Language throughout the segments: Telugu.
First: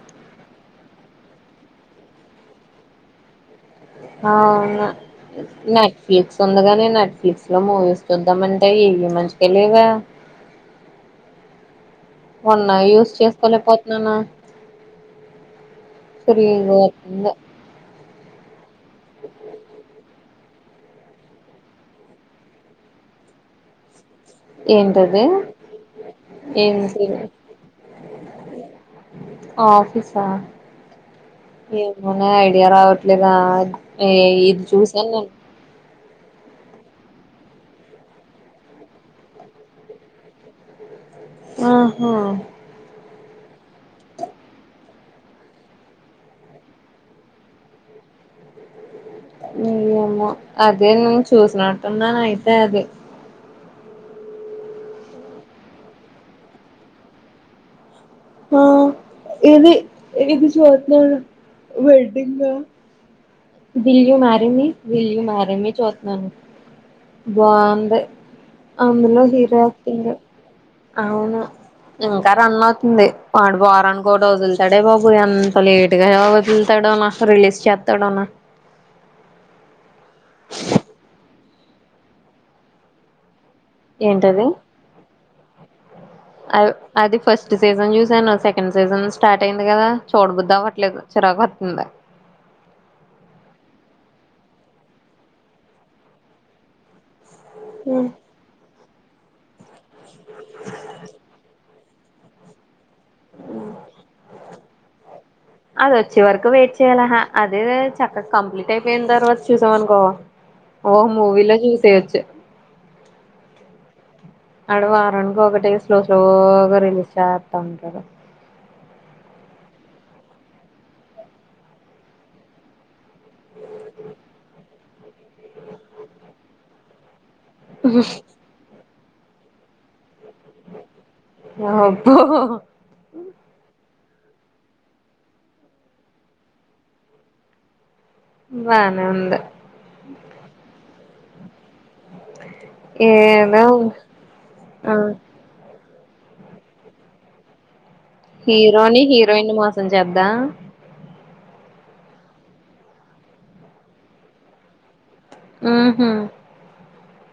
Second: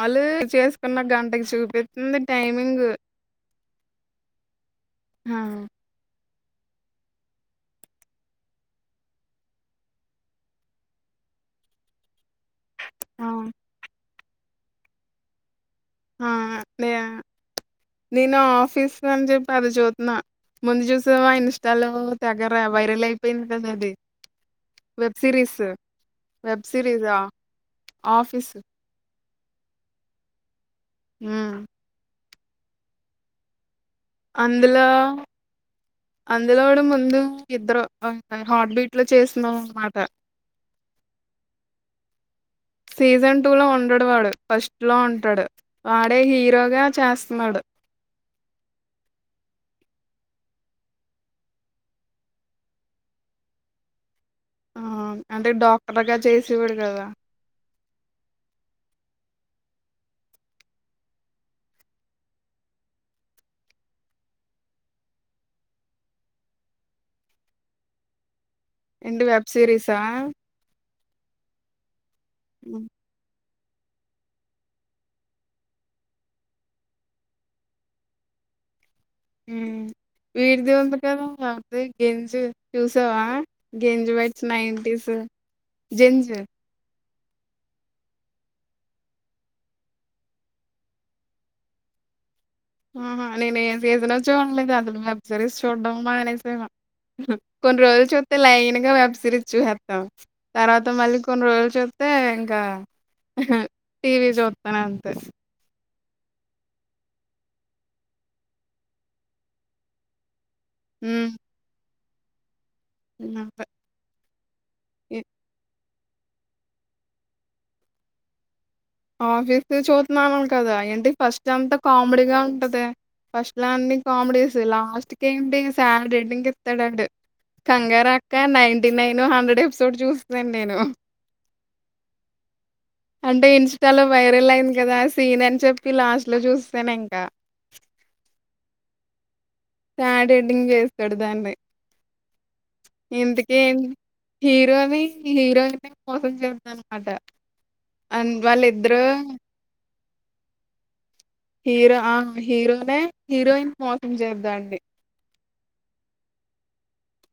వాళ్ళు చేసుకున్న గంటకి చూపిస్తుంది టైమింగ్ అవును ఆ నెక్ ప్ సుంది గాని నెట్ఫ్లిక్స్ లో మూవీస్ చూద్దామంటే ఏవి మంచిగా లేవే ఉన్నా యూస్ ఆ చేసుకోలేకపోతున్నానా ఆ సరి గ నే ద్ నేను ఆఫీస్ అని చెప్పరు జొత్న్నా ముందు చూసవా ఇన్స్టాలో తెగరా వైరలైపోయింది కదా అది వెబ్ ఏంటది సిరీస్ వెబ్ సీరీస్ ఏంటి ఆ ఆఫీస్ ఆఫీసా ఆ ఏమోనే ఐడియా రావట్లేదా ఇది అందులో చూసాను నేను అందులో కూడా ముందు ఇద్దరు హార్ట్ బీట్ లో చేస్తున్నారు అన్నమాట ఆహా సీజన్ టూ లో ఉండడు వాడు ఫస్ట్ ఫస్టులో ఉంటాడు వాడే హీరోగా చేస్తున్నాడు ఇంకేమో అదే నేను చూసినట్టున్నాను అయితే అది ఆ అంటే డాక్టర్గా చేసేవాడు కదా ఆ ఏది ఏది ఇపుడు చేస్తున్నారు వెడ్డింగ్దా will you marry me will you marry me చూతున్నాను బాగుంది అందులో ఏంటి వెబ్ హీరో సిరీసా యాక్టింగే అవును ఇంకా రన్ అవుతుంది వాడు వారానికోటి వదులుతాడే బాబు ఎంత లేట్గా వదులుతాడోనా రిలీజ్ చేస్తాడోనా ప్ర ఉమ్ వీడిది ఉంది కదా గెంజ్ చూసావా గెంజ్ వెడ్స్ ఏంటది నాన్టీస్ జెన్జి అ అది ఫస్ట్ సీజన్ చూసాను సెకండ్ సీజన్ స్టార్ట్ అయింది కదా చూడబుద్దవ్వట్లేదు చిరాకు వత్తుంది ఆహా నేను ఏ సీజను చూడలేదు అసలు వెబ్ సిరీస్ చూడ్డం మనేసాను కొన్ని రోజులు చూస్తే లైన్ గా వెబ్ సిరీస్ చూసేస్తాం తర్వాత మళ్ళీ కొన్ని రోజులు చూస్త అంతే ఇంకా టీవీ చూస్తాను అంతే అదొచ్చే వరకు వెయిట్ చేయ్యాలా అదే చక్కగా కంప్లీట్ అయిపోయిన తర్వాత చూసామనుకో ఓ మూవీలా చూసేయొచ్చు ఇంకంతే ఆడ వారానికి ఒకటి స్లో స్లోగా రిలీజ్ చేస్తా ఉంటాడు ఆఫీస్ ది చూతున్నావేమో కదా ఏంటి ఫస్ట్ అంతా కామెడీగా ఉంటది ఫస్ట్లో అన్ని కామెడీస్ లాస్ట్కి ఏంటి సాడ్ ఎండింగ్ ఇస్తాడండి కంగార అక్క నైన్టీ నైన్ హండ్రెడ్ ఎపిసోడ్ చూస్తున్నాను నేను అబ్బో అంటే ఇన్ ఇన్స్టాలో వైరల్ అయింది కదా సీన్ అని చెప్పి లాస్ట్ లో చూసెసాను ఇంకా బానే ఉంది సాడ్ ఎండింగ్ చేస్తడు దాన్ని ఇంతకి ఏదో ఆ హీరోని హీరోయిన్ మోసం చేస్తది అన్నమాట హీరోని హీరోయిన్ మోసం చేద్దా హీరో ఆ హీరోనే హీరోయిన్ మోసం చేద్దండీ ఉహు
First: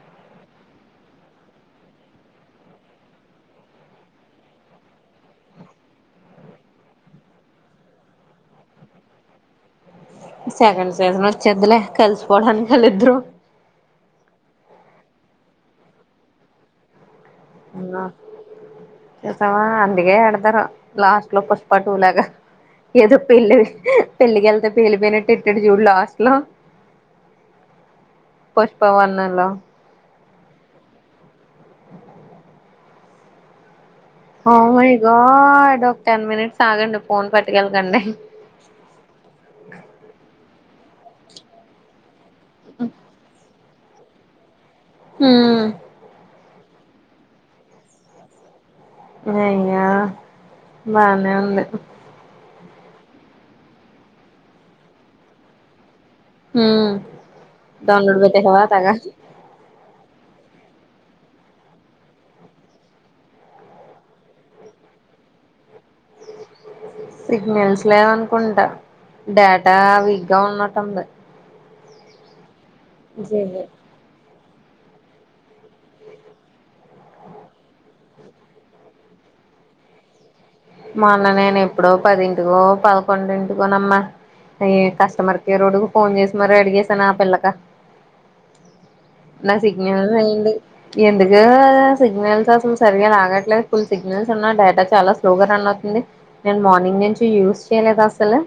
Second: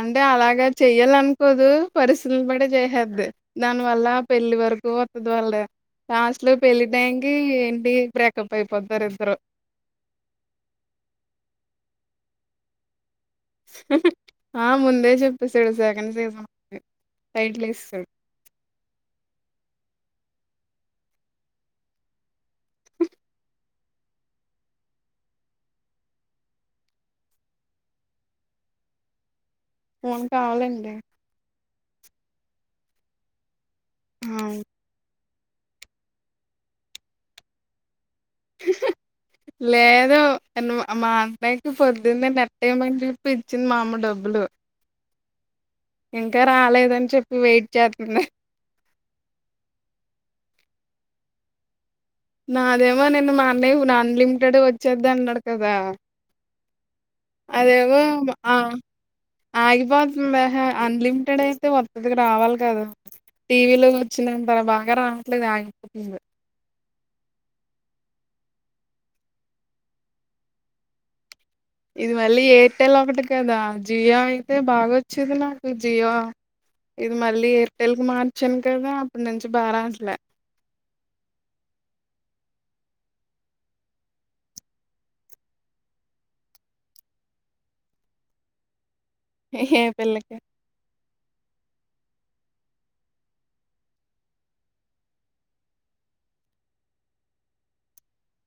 అంటే అలాగ చెయ్యాలనుకోదు పరిస్థితులను పట్టి చేసేద్ది దాని వల్ల పెళ్లి వరకు వత్తది వాళ్ళది లాస్ట్ లో పెళ్లి టైమ్కి ఏంటి బ్రేకప్ అయిపోతారు ఇద్దరు సెకండ్ సీజన్ వచ్చిద్లే కలిసిపోడానికి వాళ్ళిద్దరు ఆ ముందే చెప్పేసాడు సెకండ్ సీజన్ ఉందని అవునా ఇంకా అందుకే ఎడతారు లాస్ట్లో పుష్ప టూ లాగా ఏదో పెళ్ళి అయిపోద్ది పెళ్లికెళ్తే పేలిపోయినట్టు ఇట్టడు చూడు లాస్ట్ లో పుష్ప వన్నులో ఫోన్ కావాలండి ఓ మైగాడ్ ఓ టెన్ మినిట్స్ ఆగండి ఫోన్ పట్ట కెళ్ళకండి హుహూ లేదు మా అన్నయకి పొద్దున్నే నట్టేమని జెప్పి ఇచ్చింది మా అమ్మ డబ్బులు ఉమ్ ఇంకా రాలేదని చెప్పి వెయిట్ జేత్తున్న అయ్యే బానే ఉంది నాదేమో నిన్న మా అన్నయ్య అన్లిమిటెడ్ వచ్చేది అన్నాడు కదా అదేమో దొంగడు ఆ పెట్టేసావా తెగ ఆగిపో బెహే అన్లిమిటెడ్ అయితే వత్తది రావాలి కదా టీవీలో వచ్చినంత బాగా రావట్లేదు ఆగిపోతుంది. సిగ్నల్స్ లేవ్ అనుకుంటా డేటా వీక్ గా ఉన్నటుంది. ఇది మళ్ళీ ఎయిర్టెల్ ఒకటి కదా జియో అయితే బాగొచ్చేది నాకు జియో ఇది మళ్ళీ ఎయిర్టెల్ కి మార్చాను కదా అప్పటి నుంచి బాగరాట్లే మొన్న నేను ఎప్పుడో పదింటికో పదకొండింటికోనమ్మా అయ్య కస్టమర్ కేర్ ఒడుకు ఫోన్ చేసి మరి అడిగేసాను ఆపు కోలేక [inaudible] నా ఏ సిగ్నల్ పిల్లకి అయింది ఎందుకు సిగ్నల్స్ అసలు సరిగా లాగట్లేదు ఫుల్ సిగ్నల్స్ ఉన్న డేటా చాలా స్లోగా రన్ అవుతుంది నేను మార్నింగ్ నుంచి యూస్ చేయలేదు అసలు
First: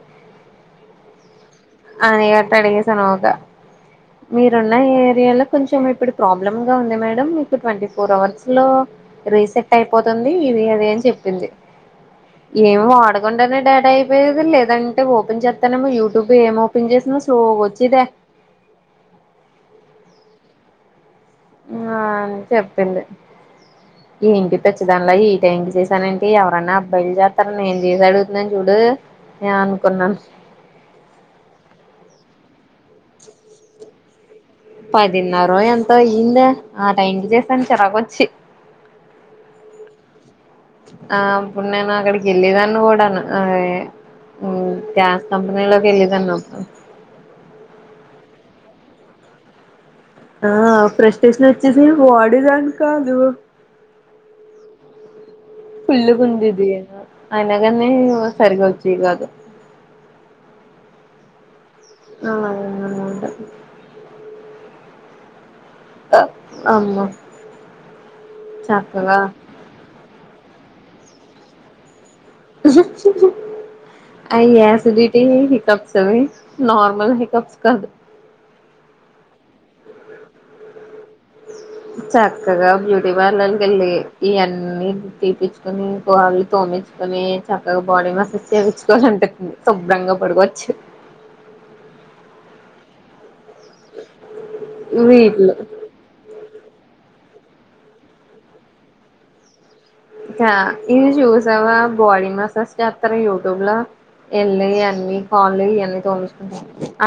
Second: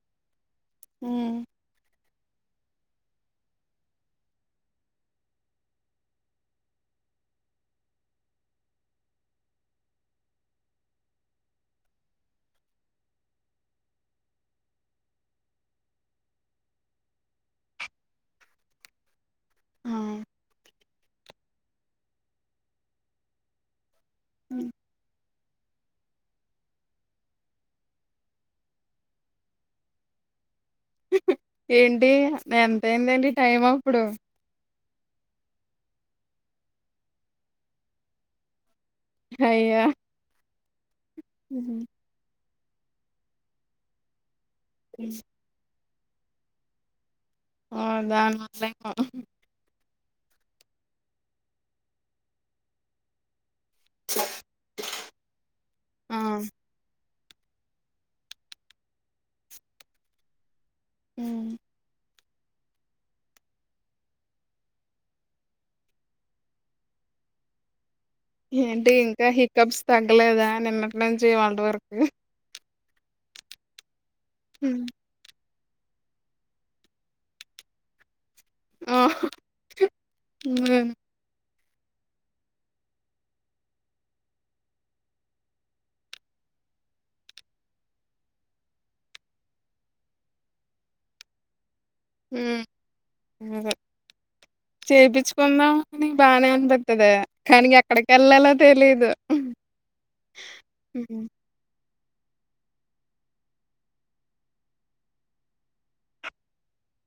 ఉమ్ అని అట్ట అడిగేసా ఊగా మీరున్న ఈ ఏరియాలో కొంచెం ఇప్పుడు ప్రాబ్లమ్ గా ఉంది మేడం మీకు ట్వంటీ ఫోర్ అవర్స్ లో రీసెట్ అయిపోతుంది ఇది అది అని చెప్పింది ఏమి వాడకుండానే డాట అయిపోయది లేదంటే ఓపెన్ చేస్తానేమో యూట్యూబ్ ఏం ఓపెన్ చేస్త స్లో గొచ్చెదే [inaudible] ఆ ఆ చెప్పింది ఏంటి హ్మ్. పిచ్చదానిలా అంటే ఎం చేసానంటే ఎవరన్నా అబ్బాయిలు చేస్తారా నేం చేసి అడుగుతుంన్నాను చూడు ఏం అనుకున్నాను ఏంటి ఎంతయిందండి టైం అప్పుడు పదిన్నర ఎంతో అయ్యిందే ఆ టైంకి చేసాను చిరాగొచ్చి అయ్యో ఆ అప్పుడు నేను అక్కడికి వెళ్ళిదాన్ని కూడాను అ ఉమ్ గ్యాస్ కంపెనీలోకి వెళ్ళెదాన్ని అప్పుడు ఓ దాని వల్ల ఆ ఫ్రెస్టేషన్ వచ్చేసి వాడేదానికి కాదు ఫుల్ ఆ కుందిది ఏనా అయినా గాన్ని సరిగ్గా వచ్చెది గాదు ఉమ్ అలాగా అన్నమాట అమ్మ ఏంటి చక్కగా ఇంకా హికప్స్ తగ్గలేదా నిన్నటి నుంచి ఇవాళ్టి వరకు హు హు అయ్యా హ్మ్. అసలు ఇట్టెంది కప్స్అవి నార్మల్ హెకప్స్ కాదు ఆ హ్మ్మ్ చక్కగా బ్యూటీ పార్లర్కి ఎళ్ళి ఇయన్నీ తీపిచ్చుకొని గ్రోల్ తోమ కానీ చక్కగా బాడీ మసాజ్ చేయించుకోవాలి ఉంటుంది శుభ్రంగా పడుకోవచ్చు హ్మ్మ్ వీటిలో చేపించుకుందాంని బానే అన్ తగ్గదదే కానీ ఎక్కడికి ఎళ్ళాలో తెలీదు క్యా ఇది హ్మ్. చూసావా బాడీ మసాజ్ చేస్తారు యూట్యూబ్లో ఎళ్ళ అన్నీ కాాల అన్నీ తోలుచకుంట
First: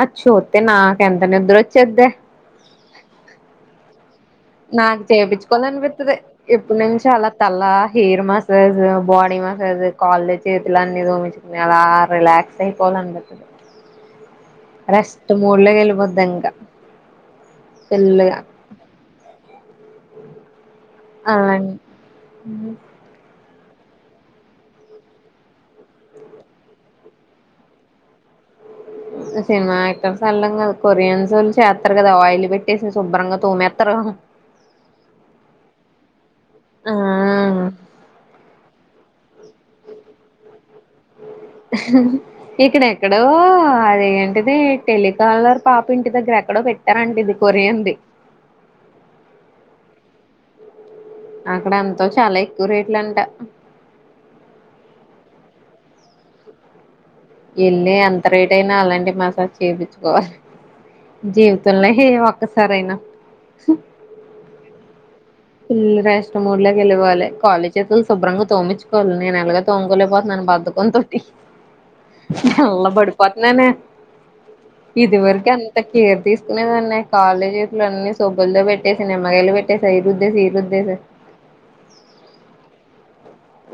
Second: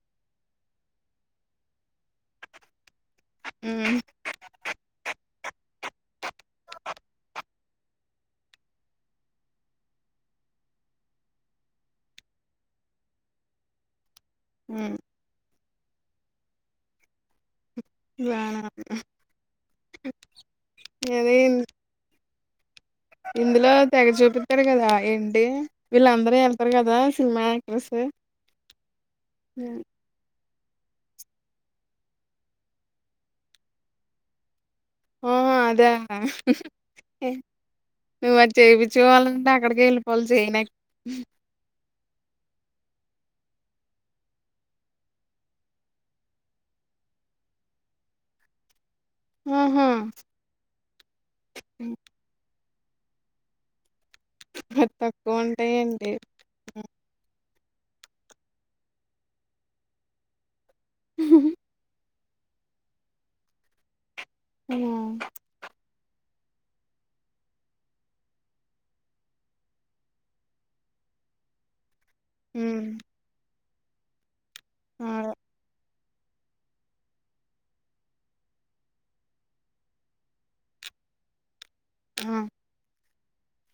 అ చూస్తతే నాకెంత నిద్రొచ్చేద్దే హ్మ్మ్ నాకు చేపిచ్చుకోవాల అనిపిస్తది ఇప్పుడు నుంచి అలా తల్ల హెయిర్ మసాజ్ బాడీ మసాజ్ కాల చేతులు అన్ని దోమించుకున్నాయి అలా రిలాక్స్ అయిపో అనిపితాది హ్మ్. రెస్ట్ మోడ్ లొ వెళ్ళిపోద్ది ఇంకా ఫుల్లుగా అదేయింన్ హ్మ్మ్ ఇందులో తెగ చూపితారు కదా ఏంటి వీళ్ళందరూ వెళ్తారు కదా సినిమా యాక్ట్రెస్ సినిమా ఆక్టర్స్ ఎళ్లడం కా కొరియన్స్ వొళ్ళు చేస్తారు కదా ఆయిల్ పెట్టేసి శుభ్రంగా తోమేతారు కదా ఆహ అదే ఆ నువ్వు మరి చేపించుకోవాలని అక్కడికి ఎళ్ళిపోవాలి చైనాక్ ఇక్కడ ఎక్కడో అదేంటిది టెలికాలర్ పాపి ఇంటి దగ్గర ఎక్కడో పెట్టారండి ఇది కొరియన్ ది ఆహా అక్కడ ఎంతో చాలా ఎక్కువ రేట్లు అంట మరి తక్కువ ఉంటాయా ఏంటి ఎళ్ళి ఎంత రేట్ అయినా అలాంటి మసాజ్ చేపిచ్చుకోవాలి జీవతంలో హే ఒక్కసారైనా హ్మ్మ్ పిల్ల ఇష్ట మూర్లోకి వెళ్ళవాలి కాలళీ చేతులుుభ్రంగా తోమించుకోవాలి నేను ఎలాగా తోముకోలేపోతున్నా బద్ధకంతోటి ఉమ్ నల్లబడిపోతున్నానే ఆ ఇదివరకు అంత్ కేర్ తీసుకునేదన్నాయి కాలేజీలు అన్నన్ని సబ్బులతో పెట్టేసి నిమ్మగాయలు పెట్టేసియి రుద్దేసి రుద్దేసే ఆ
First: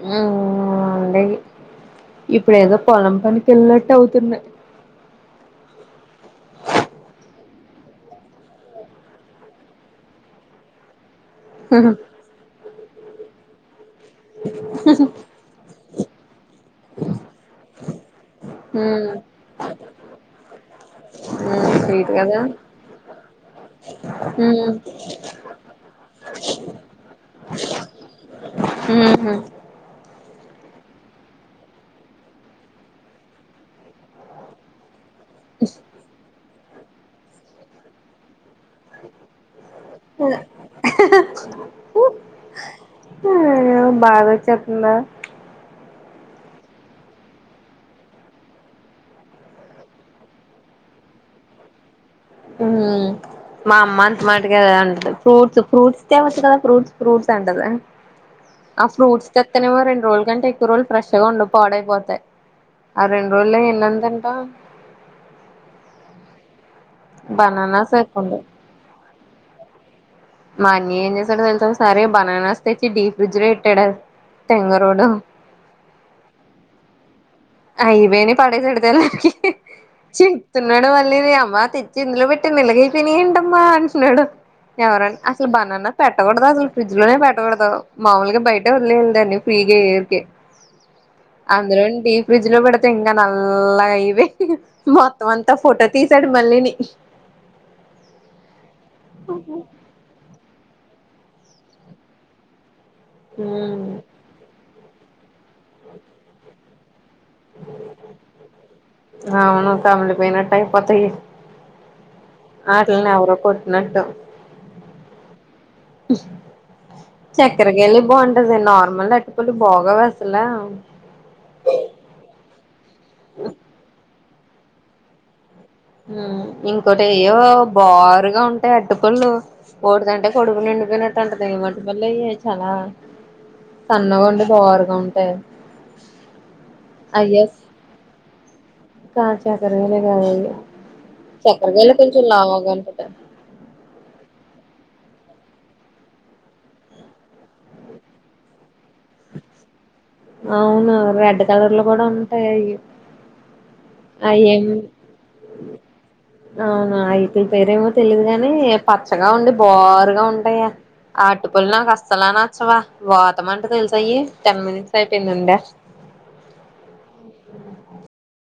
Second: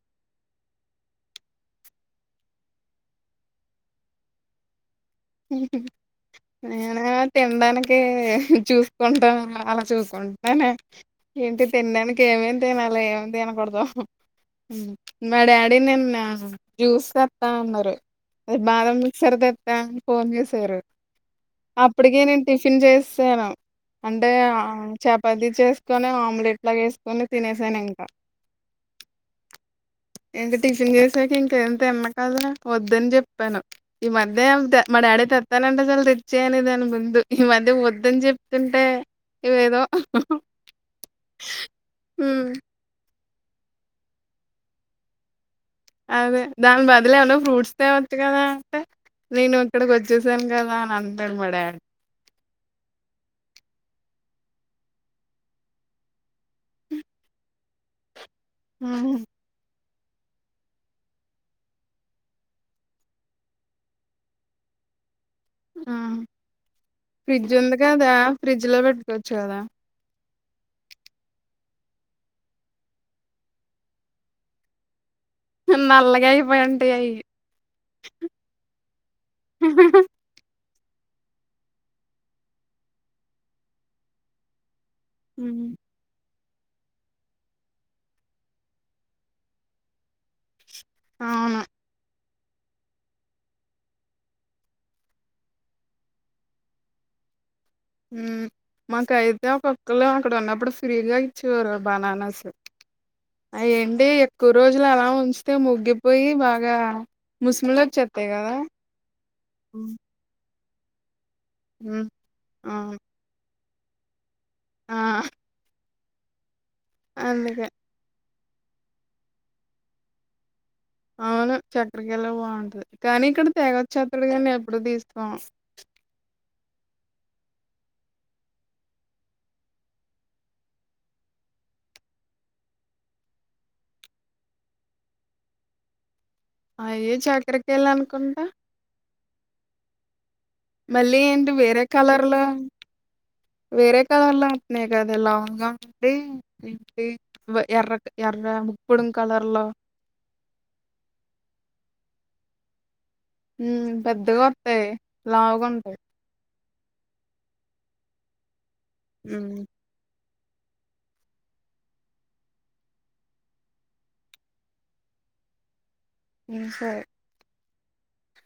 హ్మ్మ్ ఉండేగి ఇప్పుడు ఏదో పొలం పనికి ఎళ్ళట్టు అవుతున్నాయి హ్మ్మ్ నేనా తినడానికి చూసుకుంటాను అలా చూసుకుంటానే ఏంటి తినడానికి ఏమేమి తినాలా ఏమ తినకూడదు మా డాడీ నేన్ జ్యూస్ తేత్తాన్నారు బాదం ఉమ్ మిక్సర్తే తేత్తా ఏం చేసారు ఉమ్ స్వీట్ అప్పటికే కదా నేను టిఫిన్ చేసాను అంటే ఉమ్ చపాతి చేసుకొని ఆమ్లెట్ లాగా ఏసుకొని తినేసాను ఇంకా హ్మ్మ్ ఏంటి టిచిన్ చేసాక ఇంకేంత ఎన్న కాదా వద్దని చెప్పాను ఈ మధ్య అంతే మా డాడీ తేత్తానంటే చాలు తెచ్చే అనేదిని ముందు ఈ మధ్య వద్దని చెప్పి తంటే ఇవేదో ఉహు అయ్యో బాధిచేత్తందా అదే దాని బదులేమన్నా ఫ్రూట్స్ వచ్చ కదా అంటే నేను ఇక్కడికి వచ్చేసాను కదా అని అంటాను మ డా ఉ మా అమ్మ అంత మాటుగాద ఉంటదు ఫ్రూట్స్ ఫ్రూట్స్ తెవచ్చుకదా కదా ఫ్రూట్ ఫ్రూట్స్ ఆ అంటన ఏ ఆహా! ఫ్రూట్స్ తేత్తేనేమో రోల్లు కంటే ఎక్కువ రోలు ఫ్రెష్గా ఉండవ్ పావడైపోతాయి ఆ రెండు రోజల్లో ఎన్నందుంటా ఆ ఫ్రిడ్జ్ ఉంది బనానాస్ కదా ఎక్కువుండవు ఫ్రిడ్జ్ లో పెట్టుకోవచ్చు కదా మన్న ఏం చేసాడు తెలుసా సరే బనానా తెచ్చి డీప్ ఫ్రిడ్జ్ లో పెట్టాడు తెంగరోడు నల్లగ అయిపోయిడి అయ అయవేని పడేసెడుతేలాకి స్తున్నాడు మళ్ళీ అమ్మ తెచ్చి ఇందులో పెట్టి నిలగైపోయినాయి ఏంటమ్మా అంటున్నాడు ఎవరం అసలు హ్మ్. బనన్న పెట్టకూడదు అసలు ఫ్రిడ్జ్ లోనే పెట్టకూడదుా మాముూలుగా బయట వదిలేదాన్ని ఫ్రీగా వరికే అవును. అందు రెండి ఫ్రీజ్ పెడితే ఇంకా నల్ల అయి మొత్తం అంతా ఫోటో తీసాడు మళ్ళీని [unintelligible] మాకయితే ఒక్కళ అక్కడ ఉన్నప్పుడు ఫ్రీగా ఇచ్చేవరు బనానాస్ అ ఉమ్ ఏంటి ఎక్కువ రోజులు అలా ఉంచితే ముగ్గిపోయి బాగా ముస్మిలా చెస్తాయి కదా అయిపోత హ్మ్. అవును. ఆటని ఎవరో కొట్టినట్టు ఆ అందుకే. చక్కరగా వెళ్ళి బాగుంటా నార్మల్ అట్టుపళ్లు బాగోవ్ వసలా అవును చక్క్రకళ బాగుంటది కానీ ఇక్కడ తేగచ్చత్రడు కాని ఎప్పుడు తీస్తకోం ఇంకోటి ఏయో బారుగా ఉంటాయి అడ్డుపల్లు ఓడిదంటే కొడుపు నిండిపోయినట్టు అంట తని మటి పపల్ల అ చాలా సన్నగండి బారుగా ఉంటాయి అయే చకరకేలు అనుకుంటా కచకారాలేలి కావు అయ్యి మళ్ళీ ఏంటి వేరే కలర్ల ఉంటాయి వేరే కలర్లా న్నాయి కదా లాంగ్ అంటే ఏ ఎర్ర ఎర్ర ముప్పుడి కలర్ లో ఆ అవును రెడ్ కలర్లు కూడా ఉంటాయి అవి ఉ పెద్దగా అయేం వస్తాయి లావుగా ఉంటాయి అవునా ఐతుల్ పేరెమో తెలీదు గాని పచ్చగా ఉండి ఉమ్ బారుగా ఉం య అటు పలు నాకు అసలా నచ్చవా వాతమంటే తెలుస అయి టెన్ మినిట్స్ పెట్టిందండ నిం సార్